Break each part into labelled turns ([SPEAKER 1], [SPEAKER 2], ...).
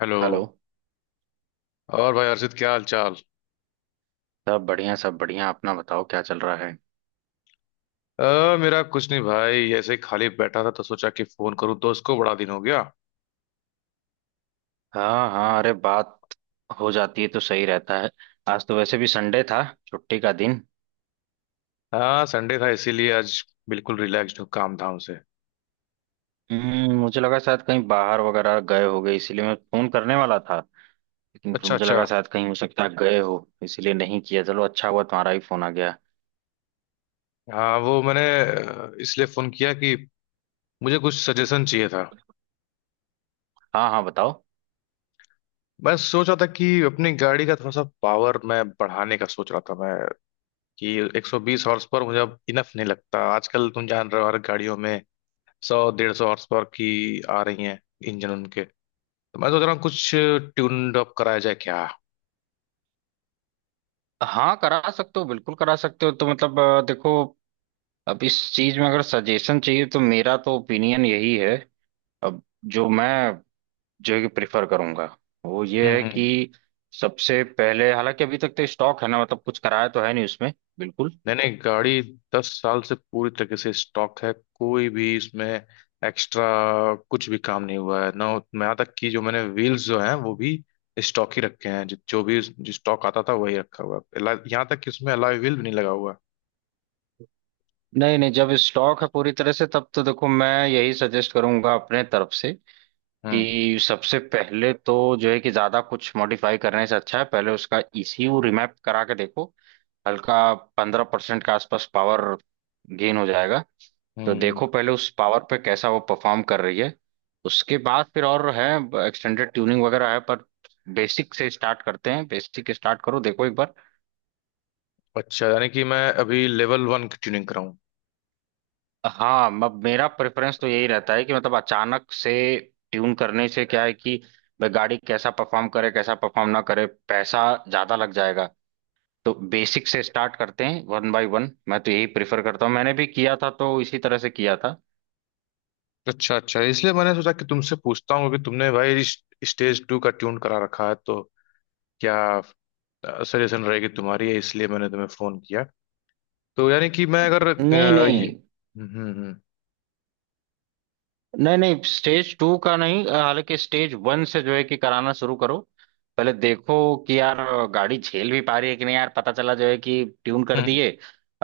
[SPEAKER 1] Hello.
[SPEAKER 2] Hello.
[SPEAKER 1] और भाई अर्षित क्या हाल चाल।
[SPEAKER 2] सब बढ़िया सब बढ़िया, अपना बताओ क्या चल रहा है?
[SPEAKER 1] अ, मेरा कुछ नहीं भाई, ऐसे ही खाली बैठा था तो सोचा कि फोन करूँ दोस्त को, बड़ा दिन हो गया।
[SPEAKER 2] हाँ हाँ, अरे बात हो जाती है तो सही रहता है। आज तो वैसे भी संडे था, छुट्टी का दिन।
[SPEAKER 1] हाँ संडे था इसीलिए आज बिल्कुल रिलैक्स्ड हूँ काम धाम से।
[SPEAKER 2] हम्म, मुझे लगा शायद कहीं बाहर वगैरह गए होगे, इसीलिए मैं फोन करने वाला था। लेकिन फिर
[SPEAKER 1] अच्छा
[SPEAKER 2] मुझे
[SPEAKER 1] अच्छा।
[SPEAKER 2] लगा शायद कहीं हो सकता है गए हो, इसीलिए नहीं किया। चलो अच्छा हुआ तुम्हारा ही फोन आ गया।
[SPEAKER 1] हाँ वो मैंने इसलिए फोन किया कि मुझे कुछ सजेशन चाहिए था।
[SPEAKER 2] हाँ हाँ, बताओ।
[SPEAKER 1] मैं सोच रहा था कि अपनी गाड़ी का थोड़ा सा पावर मैं बढ़ाने का सोच रहा था मैं, कि 120 हॉर्स पावर मुझे अब इनफ नहीं लगता, आजकल तुम जान रहे हो हर गाड़ियों में सौ डेढ़ सौ हॉर्स पावर की आ रही हैं इंजन उनके। तो मैं सोच रहा हूँ कुछ ट्यून्ड अप कराया जाए क्या।
[SPEAKER 2] हाँ करा सकते हो, बिल्कुल करा सकते हो। तो मतलब देखो, अब इस चीज में अगर सजेशन चाहिए तो मेरा तो ओपिनियन यही है। अब जो मैं, जो कि प्रिफर करूंगा वो ये
[SPEAKER 1] हम्म
[SPEAKER 2] है
[SPEAKER 1] हम्म।
[SPEAKER 2] कि सबसे पहले, हालांकि अभी तक तो स्टॉक है ना, मतलब कुछ कराया तो है नहीं उसमें। बिल्कुल।
[SPEAKER 1] नहीं नहीं, गाड़ी 10 साल से पूरी तरीके से स्टॉक है, कोई भी इसमें एक्स्ट्रा कुछ भी काम नहीं हुआ है ना। मैं यहाँ तक कि जो मैंने व्हील्स जो हैं वो भी स्टॉक ही रखे हैं, जो जो भी जो स्टॉक आता था वही रखा हुआ है, यहाँ तक कि उसमें अलॉय व्हील भी नहीं लगा हुआ है।
[SPEAKER 2] नहीं नहीं, जब स्टॉक है पूरी तरह से तब तो देखो मैं यही सजेस्ट करूंगा अपने तरफ से
[SPEAKER 1] हम्म
[SPEAKER 2] कि सबसे पहले तो जो है कि ज्यादा कुछ मॉडिफाई करने से अच्छा है पहले उसका ईसीयू रिमैप करा के देखो। हल्का 15% के आसपास पावर गेन हो जाएगा। तो
[SPEAKER 1] हम्म।
[SPEAKER 2] देखो पहले उस पावर पे कैसा वो परफॉर्म कर रही है। उसके बाद फिर और है, एक्सटेंडेड ट्यूनिंग वगैरह है, पर बेसिक से स्टार्ट करते हैं। बेसिक स्टार्ट करो, देखो एक बार।
[SPEAKER 1] अच्छा यानी कि मैं अभी लेवल वन की ट्यूनिंग कराऊं।
[SPEAKER 2] हाँ, मेरा प्रेफरेंस तो यही रहता है कि मतलब अचानक से ट्यून करने से क्या है कि भाई गाड़ी कैसा परफॉर्म करे कैसा परफॉर्म ना करे, पैसा ज्यादा लग जाएगा। तो बेसिक से स्टार्ट करते हैं वन बाय वन। मैं तो यही प्रेफर करता हूँ, मैंने भी किया था तो इसी तरह से किया था।
[SPEAKER 1] अच्छा अच्छा, इसलिए मैंने सोचा कि तुमसे पूछता हूँ कि तुमने भाई स्टेज टू का ट्यून करा रखा है तो क्या सजेशन रहेगी तुम्हारी, है इसलिए मैंने तुम्हें फोन किया। तो यानी कि मैं अगर
[SPEAKER 2] नहीं
[SPEAKER 1] ये।
[SPEAKER 2] नहीं
[SPEAKER 1] हम्म।
[SPEAKER 2] नहीं नहीं, स्टेज टू का नहीं। हालांकि स्टेज वन से जो है कि कराना शुरू करो। पहले देखो कि यार गाड़ी झेल भी पा रही है कि नहीं, यार पता चला जो है कि ट्यून कर
[SPEAKER 1] हम्म
[SPEAKER 2] दिए।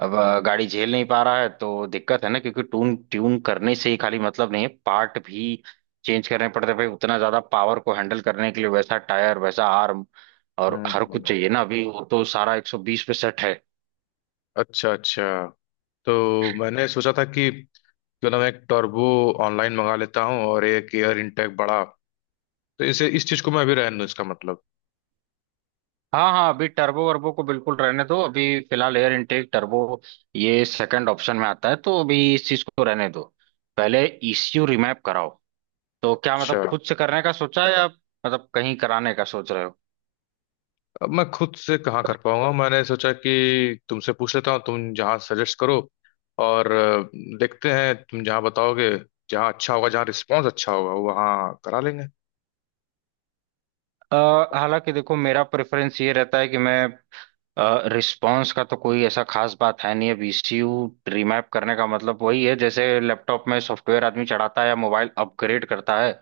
[SPEAKER 2] अब गाड़ी झेल नहीं पा रहा है तो दिक्कत है ना, क्योंकि ट्यून ट्यून करने से ही खाली मतलब नहीं है, पार्ट भी चेंज करने पड़ते हैं भाई उतना ज्यादा पावर को हैंडल करने के लिए। वैसा टायर, वैसा आर्म और हर कुछ
[SPEAKER 1] हम्म।
[SPEAKER 2] चाहिए ना। अभी वो तो सारा 120 पे सेट है।
[SPEAKER 1] अच्छा अच्छा। तो मैंने सोचा था कि क्यों ना मैं एक टर्बो ऑनलाइन मंगा लेता हूँ और एक एयर इंटेक बड़ा, तो इसे इस चीज को मैं अभी रहने दूँ इसका मतलब।
[SPEAKER 2] हाँ हाँ, अभी टर्बो वर्बो को बिल्कुल रहने दो अभी। फिलहाल एयर इनटेक टर्बो, ये सेकंड ऑप्शन में आता है तो अभी इस चीज को रहने दो। पहले ईसीयू रिमैप कराओ। तो क्या
[SPEAKER 1] अच्छा,
[SPEAKER 2] मतलब खुद से करने का सोचा है या मतलब कहीं कराने का सोच रहे हो?
[SPEAKER 1] अब मैं खुद से कहाँ कर पाऊंगा, मैंने सोचा कि तुमसे पूछ लेता हूँ तुम जहाँ सजेस्ट करो और देखते हैं तुम जहाँ बताओगे, जहाँ अच्छा होगा जहाँ रिस्पॉन्स अच्छा होगा वहाँ करा लेंगे।
[SPEAKER 2] अ, हालांकि देखो मेरा प्रेफरेंस ये रहता है कि मैं, रिस्पांस का तो कोई ऐसा खास बात है नहीं। अब ईसीयू रिमैप करने का मतलब वही है जैसे लैपटॉप में सॉफ्टवेयर आदमी चढ़ाता है या मोबाइल अपग्रेड करता है।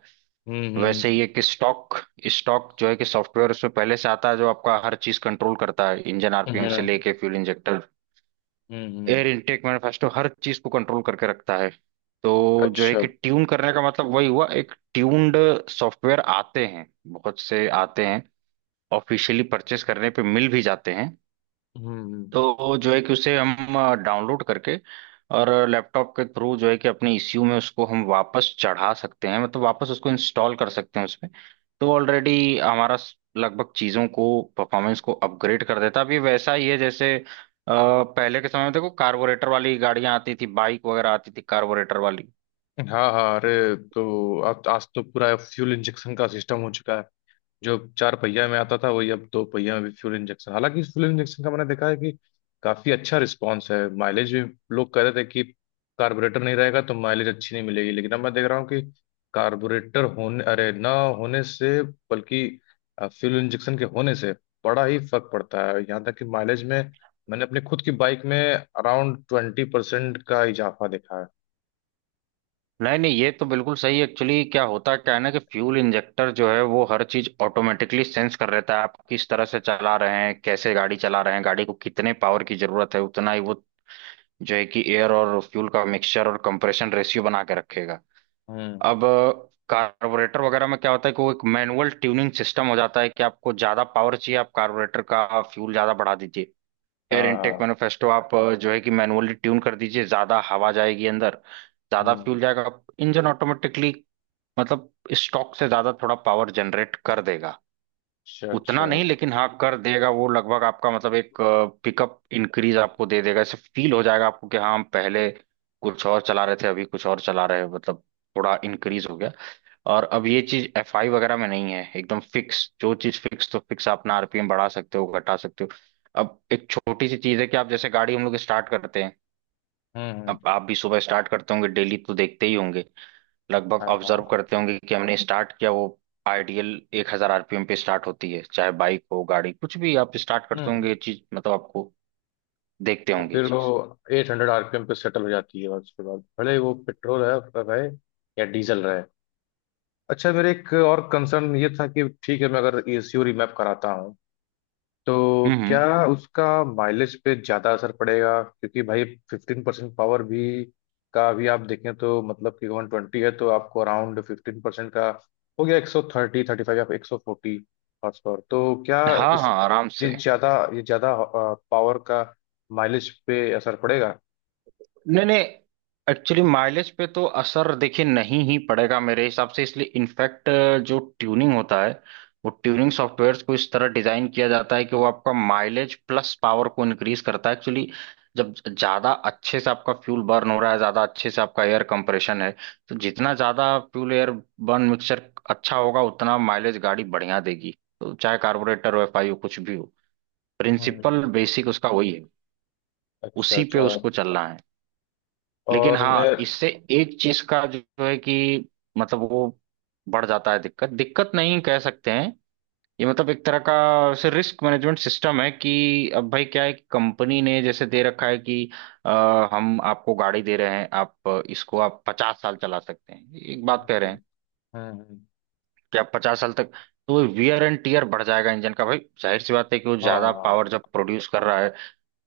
[SPEAKER 2] वैसे ही
[SPEAKER 1] हम्म।
[SPEAKER 2] एक स्टॉक स्टॉक जो है कि सॉफ्टवेयर उसमें पहले से आता है जो आपका हर चीज कंट्रोल करता है, इंजन आरपीएम से
[SPEAKER 1] हम्म
[SPEAKER 2] लेके फ्यूल इंजेक्टर,
[SPEAKER 1] हम्म,
[SPEAKER 2] एयर इनटेक मैनिफेस्टो, हर चीज को कंट्रोल करके रखता है। तो जो है
[SPEAKER 1] अच्छा।
[SPEAKER 2] कि ट्यून करने का मतलब वही हुआ, एक ट्यून्ड सॉफ्टवेयर आते हैं, बहुत से आते हैं, ऑफिशियली परचेस करने पे मिल भी जाते हैं।
[SPEAKER 1] हम्म हम्म।
[SPEAKER 2] तो जो है कि उसे हम डाउनलोड करके और लैपटॉप के थ्रू जो है कि अपने ईसीयू में उसको हम वापस चढ़ा सकते हैं, मतलब वापस उसको इंस्टॉल कर सकते हैं उसमें। तो ऑलरेडी हमारा लगभग चीज़ों को, परफॉर्मेंस को अपग्रेड कर देता है। अब ये वैसा ही है जैसे पहले के समय में देखो कार्बोरेटर वाली गाड़ियां आती थी, बाइक वगैरह आती थी कार्बोरेटर वाली।
[SPEAKER 1] हाँ हाँ अरे, तो अब आज तो पूरा फ्यूल इंजेक्शन का सिस्टम हो चुका है, जो चार पहिया में आता था वही अब दो पहिया में भी फ्यूल इंजेक्शन। हालांकि इस फ्यूल इंजेक्शन का मैंने देखा है कि काफी अच्छा रिस्पॉन्स है, माइलेज भी, लोग कह रहे थे कि कार्बोरेटर नहीं रहेगा तो माइलेज अच्छी नहीं मिलेगी, लेकिन अब मैं देख रहा हूँ कि कार्बोरेटर होने, अरे ना होने से, बल्कि फ्यूल इंजेक्शन के होने से बड़ा ही फर्क पड़ता है, यहाँ तक कि माइलेज में मैंने अपने खुद की बाइक में अराउंड 20% का इजाफा देखा है।
[SPEAKER 2] नहीं नहीं, ये तो बिल्कुल सही। एक्चुअली क्या होता है, क्या है ना कि फ्यूल इंजेक्टर जो है वो हर चीज ऑटोमेटिकली सेंस कर लेता है, आप किस तरह से चला रहे हैं, कैसे गाड़ी चला रहे हैं, गाड़ी को कितने पावर की जरूरत है, उतना ही वो जो है कि एयर और फ्यूल का मिक्सचर और कंप्रेशन रेशियो बना के रखेगा।
[SPEAKER 1] हम्म।
[SPEAKER 2] अब कार्बोरेटर वगैरह में क्या होता है कि वो एक मैनुअल ट्यूनिंग सिस्टम हो जाता है कि आपको ज्यादा पावर चाहिए आप कार्बोरेटर का फ्यूल ज्यादा बढ़ा दीजिए, एयर
[SPEAKER 1] हाँ
[SPEAKER 2] इनटेक
[SPEAKER 1] हाँ।
[SPEAKER 2] मैनिफेस्टो आप जो है कि मैनुअली ट्यून कर दीजिए, ज्यादा हवा जाएगी अंदर, ज्यादा फ्यूल
[SPEAKER 1] हम्म।
[SPEAKER 2] जाएगा, इंजन ऑटोमेटिकली मतलब स्टॉक से ज्यादा थोड़ा पावर जनरेट कर देगा।
[SPEAKER 1] अच्छा
[SPEAKER 2] उतना
[SPEAKER 1] अच्छा।
[SPEAKER 2] नहीं लेकिन हाँ कर देगा वो, लगभग आपका मतलब एक पिकअप इंक्रीज आपको दे देगा, ऐसे फील हो जाएगा आपको कि हाँ, हम पहले कुछ और चला रहे थे अभी कुछ और चला रहे हैं, मतलब थोड़ा इंक्रीज हो गया। और अब ये चीज एफ आई वगैरह में नहीं है एकदम फिक्स, जो चीज फिक्स तो फिक्स, आप अपना आरपीएम बढ़ा सकते हो घटा सकते हो। अब एक छोटी सी चीज है कि आप जैसे गाड़ी हम लोग स्टार्ट करते हैं,
[SPEAKER 1] हम्म,
[SPEAKER 2] अब आप भी सुबह स्टार्ट करते होंगे डेली तो देखते ही होंगे, लगभग
[SPEAKER 1] हाँ
[SPEAKER 2] ऑब्जर्व
[SPEAKER 1] हाँ।
[SPEAKER 2] करते होंगे कि हमने स्टार्ट किया वो आइडियल 1000 आरपीएम पे स्टार्ट होती है, चाहे बाइक हो गाड़ी कुछ भी आप स्टार्ट करते होंगे, ये
[SPEAKER 1] हम्म
[SPEAKER 2] चीज मतलब आपको देखते
[SPEAKER 1] और
[SPEAKER 2] होंगे ये
[SPEAKER 1] फिर वो
[SPEAKER 2] चीज।
[SPEAKER 1] 800 RPM पे सेटल हो जाती है और उसके बाद भले वो पेट्रोल है रहे या डीजल रहे। अच्छा मेरे एक और कंसर्न ये था कि, ठीक है मैं अगर ECU रिमैप कराता हूँ तो क्या
[SPEAKER 2] हम्म।
[SPEAKER 1] उसका माइलेज पे ज़्यादा असर पड़ेगा, क्योंकि भाई 15% पावर भी का अभी आप देखें तो मतलब कि 120 है तो आपको अराउंड 15% का हो गया 130 35 या 140 हॉर्स पावर, तो क्या
[SPEAKER 2] हाँ
[SPEAKER 1] इस
[SPEAKER 2] हाँ, आराम
[SPEAKER 1] ये
[SPEAKER 2] से।
[SPEAKER 1] ज़्यादा ये ज़्यादा पावर का माइलेज पे असर पड़ेगा।
[SPEAKER 2] नहीं नहीं, एक्चुअली माइलेज पे तो असर देखिए नहीं ही पड़ेगा मेरे हिसाब से, इसलिए इनफैक्ट जो ट्यूनिंग होता है वो ट्यूनिंग सॉफ्टवेयर्स को इस तरह डिजाइन किया जाता है कि वो आपका माइलेज प्लस पावर को इंक्रीज करता है। एक्चुअली जब ज्यादा अच्छे से आपका फ्यूल बर्न हो रहा है, ज्यादा अच्छे से आपका एयर कंप्रेशन है, तो जितना ज्यादा फ्यूल एयर बर्न मिक्सचर अच्छा होगा उतना माइलेज गाड़ी बढ़िया देगी। तो चाहे कार्बोरेटर हो, एफ आई हो, कुछ भी हो, प्रिंसिपल
[SPEAKER 1] हम्म,
[SPEAKER 2] बेसिक उसका वही है,
[SPEAKER 1] अच्छा
[SPEAKER 2] उसी पे
[SPEAKER 1] अच्छा।
[SPEAKER 2] उसको चलना है। लेकिन
[SPEAKER 1] और मैं
[SPEAKER 2] हाँ, इससे एक चीज का जो है कि मतलब वो बढ़ जाता है, दिक्कत दिक्कत नहीं कह सकते हैं, ये मतलब एक तरह का वैसे रिस्क मैनेजमेंट सिस्टम है कि अब भाई क्या है कि कंपनी ने जैसे दे रखा है कि अ, हम आपको गाड़ी दे रहे हैं, आप इसको आप 50 साल चला सकते हैं, एक बात कह रहे हैं
[SPEAKER 1] हम्म, हम्म,
[SPEAKER 2] कि आप 50 साल तक, तो वो वियर एंड टीयर बढ़ जाएगा इंजन का भाई, जाहिर सी बात है कि वो ज्यादा पावर
[SPEAKER 1] हाँ।
[SPEAKER 2] जब प्रोड्यूस कर रहा है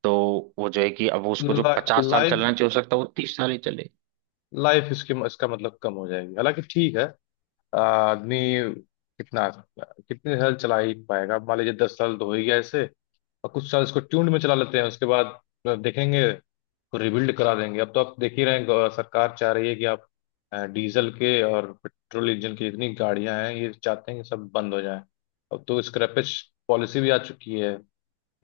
[SPEAKER 2] तो वो जो है कि अब उसको जो 50 साल
[SPEAKER 1] लाइफ
[SPEAKER 2] चलना चाहिए हो सकता है वो 30 साल ही चले।
[SPEAKER 1] लाइफ इसके इसका मतलब कम हो जाएगी, हालांकि ठीक है। आदमी कितना कितने साल चला ही पाएगा, मान लीजिए 10 साल तो हो ही गया ऐसे, और कुछ साल इसको ट्यून्ड में चला लेते हैं उसके बाद देखेंगे तो रिबिल्ड करा देंगे। अब तो आप देख ही रहे हैं, सरकार चाह रही है कि आप डीजल के और पेट्रोल इंजन की जितनी गाड़ियां हैं ये चाहते हैं कि सब बंद हो जाए। अब तो स्क्रैपेज पॉलिसी भी आ चुकी है,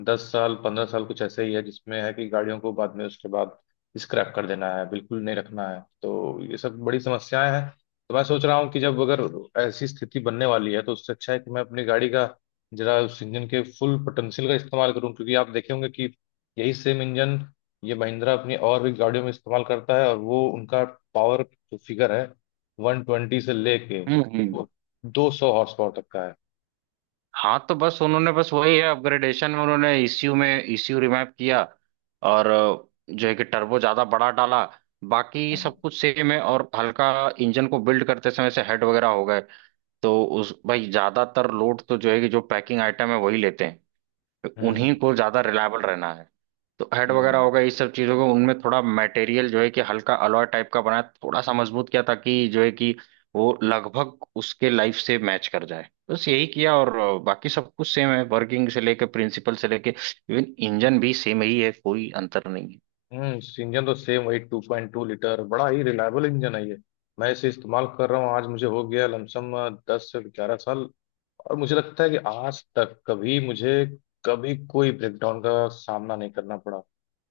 [SPEAKER 1] 10 साल 15 साल कुछ ऐसे ही है जिसमें है कि गाड़ियों को बाद में उसके बाद स्क्रैप कर देना है, बिल्कुल नहीं रखना है, तो ये सब बड़ी समस्याएं हैं। तो मैं सोच रहा हूँ कि जब अगर ऐसी स्थिति बनने वाली है तो उससे अच्छा है कि मैं अपनी गाड़ी का जरा उस इंजन के फुल पोटेंशियल का इस्तेमाल करूँ, क्योंकि आप देखे होंगे कि यही सेम इंजन ये महिंद्रा अपनी और भी गाड़ियों में इस्तेमाल करता है और वो उनका पावर जो फिगर है 120 से लेके
[SPEAKER 2] हम्म।
[SPEAKER 1] 200 HP तक का है।
[SPEAKER 2] हाँ तो बस उन्होंने, बस वही है अपग्रेडेशन में उन्होंने ईसीयू में ईसीयू रिमैप किया और जो है कि टर्बो ज्यादा बड़ा डाला, बाकी सब कुछ सेम है। और हल्का इंजन को बिल्ड करते समय से हेड वगैरह हो गए। तो उस भाई ज्यादातर लोड तो जो है कि जो पैकिंग आइटम है वही लेते हैं, उन्हीं को ज्यादा रिलायबल रहना है। तो हेड वगैरह
[SPEAKER 1] हम्म
[SPEAKER 2] होगा, ये सब चीजों को उनमें थोड़ा मटेरियल जो है कि हल्का अलॉय टाइप का बनाया, थोड़ा सा मजबूत किया ताकि जो है कि वो लगभग उसके लाइफ से मैच कर जाए। बस यही किया और बाकी सब कुछ सेम है, वर्किंग से लेके प्रिंसिपल से लेके, इवन इंजन भी सेम ही है, कोई अंतर नहीं है।
[SPEAKER 1] हम्म। इस इंजन तो सेम वही 2.2 लीटर, बड़ा ही रिलायबल इंजन है ये। मैं इसे इस्तेमाल कर रहा हूँ, आज मुझे हो गया लमसम 10 से 11 साल, और मुझे लगता है कि आज तक कभी मुझे कभी कोई ब्रेकडाउन का सामना नहीं करना पड़ा,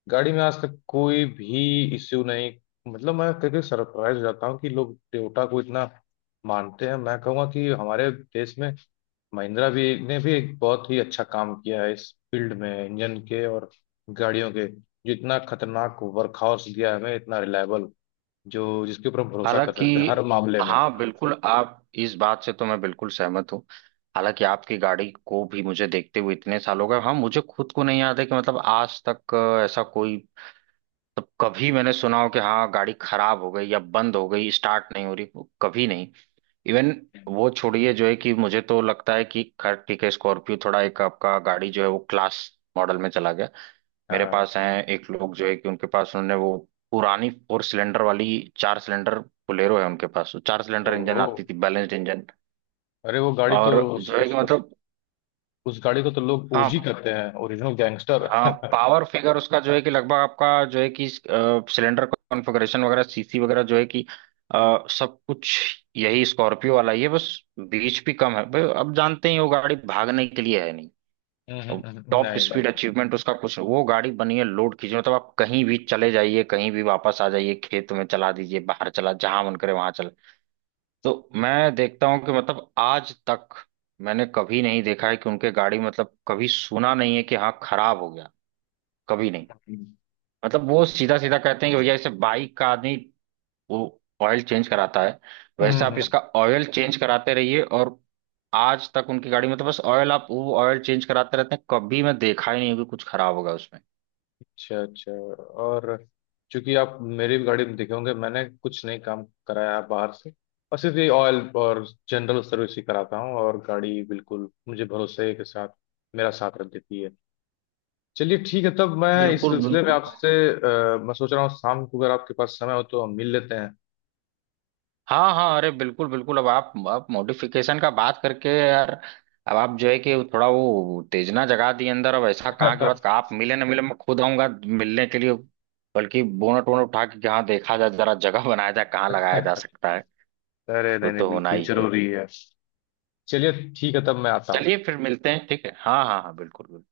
[SPEAKER 1] गाड़ी में आज तक कोई भी इश्यू नहीं। मतलब मैं कभी सरप्राइज हो जाता हूँ कि लोग टोयोटा को इतना मानते हैं, मैं कहूँगा कि हमारे देश में महिंद्रा भी ने भी एक बहुत ही अच्छा काम किया है इस फील्ड में, इंजन के और गाड़ियों के, जितना खतरनाक वर्कहॉर्स दिया है हमें, इतना रिलायबल जो जिसके ऊपर हम भरोसा कर
[SPEAKER 2] हालांकि
[SPEAKER 1] सकते हैं हर मामले में।
[SPEAKER 2] हाँ, बिल्कुल, आप, इस बात से तो मैं बिल्कुल सहमत हूँ। हालांकि आपकी गाड़ी को भी मुझे देखते हुए इतने साल हो गए, हाँ मुझे खुद को नहीं याद है कि मतलब आज तक ऐसा कोई तब कभी मैंने सुना हो कि हाँ गाड़ी खराब हो गई या बंद हो गई, स्टार्ट नहीं हो रही, वो कभी नहीं। इवन वो छोड़िए, जो है कि मुझे तो लगता है कि खैर ठीक है स्कॉर्पियो थोड़ा एक आपका गाड़ी जो है वो क्लास मॉडल में चला गया। मेरे
[SPEAKER 1] हाँ।
[SPEAKER 2] पास हैं एक लोग जो है कि उनके पास, उन्होंने वो पुरानी फोर सिलेंडर वाली, चार सिलेंडर बोलेरो है उनके पास, वो चार सिलेंडर इंजन
[SPEAKER 1] ओहो
[SPEAKER 2] आती थी, बैलेंस्ड इंजन,
[SPEAKER 1] अरे वो गाड़ी तो
[SPEAKER 2] और जो है कि मतलब,
[SPEAKER 1] उस गाड़ी को तो लोग
[SPEAKER 2] हाँ
[SPEAKER 1] OG करते हैं, ओरिजिनल गैंगस्टर।
[SPEAKER 2] हाँ पावर फिगर उसका जो है कि लगभग आपका जो है कि सिलेंडर कॉन्फ़िगरेशन वगैरह, सीसी वगैरह जो है कि सब कुछ यही स्कॉर्पियो वाला ही है। बस बीच भी कम है भाई, अब जानते ही वो गाड़ी भागने के लिए है नहीं। अब टॉप
[SPEAKER 1] नहीं
[SPEAKER 2] स्पीड अचीवमेंट उसका कुछ नहीं। वो गाड़ी बनी है लोड खींचने, मतलब आप कहीं भी चले जाइए, कहीं भी वापस आ जाइए, खेत में चला दीजिए, बाहर चला, जहां मन करे वहां चले। तो मैं देखता हूँ कि मतलब आज तक मैंने कभी नहीं देखा है कि उनके गाड़ी, मतलब कभी सुना नहीं है कि हाँ खराब हो गया, कभी नहीं। मतलब वो सीधा सीधा कहते हैं कि भैया जैसे बाइक का आदमी वो ऑयल चेंज कराता है वैसे आप
[SPEAKER 1] नहीं।
[SPEAKER 2] इसका ऑयल चेंज कराते रहिए, और आज तक उनकी गाड़ी में तो बस ऑयल, आप वो ऑयल चेंज कराते रहते हैं, कभी मैं देखा ही नहीं हूं कि कुछ खराब होगा उसमें।
[SPEAKER 1] अच्छा अच्छा। और चूंकि आप मेरी भी गाड़ी में देखे होंगे, मैंने कुछ नहीं काम कराया है बाहर से, बस सिर्फ ये ऑयल और जनरल सर्विस ही कराता हूँ और गाड़ी बिल्कुल मुझे भरोसे के साथ मेरा साथ रख देती है। चलिए ठीक है, तब मैं इस
[SPEAKER 2] बिल्कुल
[SPEAKER 1] सिलसिले में
[SPEAKER 2] बिल्कुल।
[SPEAKER 1] आपसे मैं सोच रहा हूँ शाम को अगर आपके पास समय हो तो हम मिल लेते हैं।
[SPEAKER 2] हाँ हाँ अरे बिल्कुल बिल्कुल, अब आप मॉडिफिकेशन का बात करके यार, अब आप जो है कि थोड़ा वो तेजना जगा दी अंदर, अब ऐसा कहाँ के बाद कहा आप मिले ना मिले, मैं खुद आऊंगा मिलने के लिए, बल्कि बोनट वोनट उठा के कि हाँ देखा जाए जरा, जगह बनाया जाए कहाँ लगाया जा सकता है।
[SPEAKER 1] अरे
[SPEAKER 2] वो
[SPEAKER 1] नहीं नहीं
[SPEAKER 2] तो होना
[SPEAKER 1] बिल्कुल
[SPEAKER 2] ही है।
[SPEAKER 1] जरूरी है। चलिए ठीक है तब मैं आता हूँ।
[SPEAKER 2] चलिए फिर मिलते हैं, ठीक है, हाँ हाँ हाँ, बिल्कुल बिल्कुल।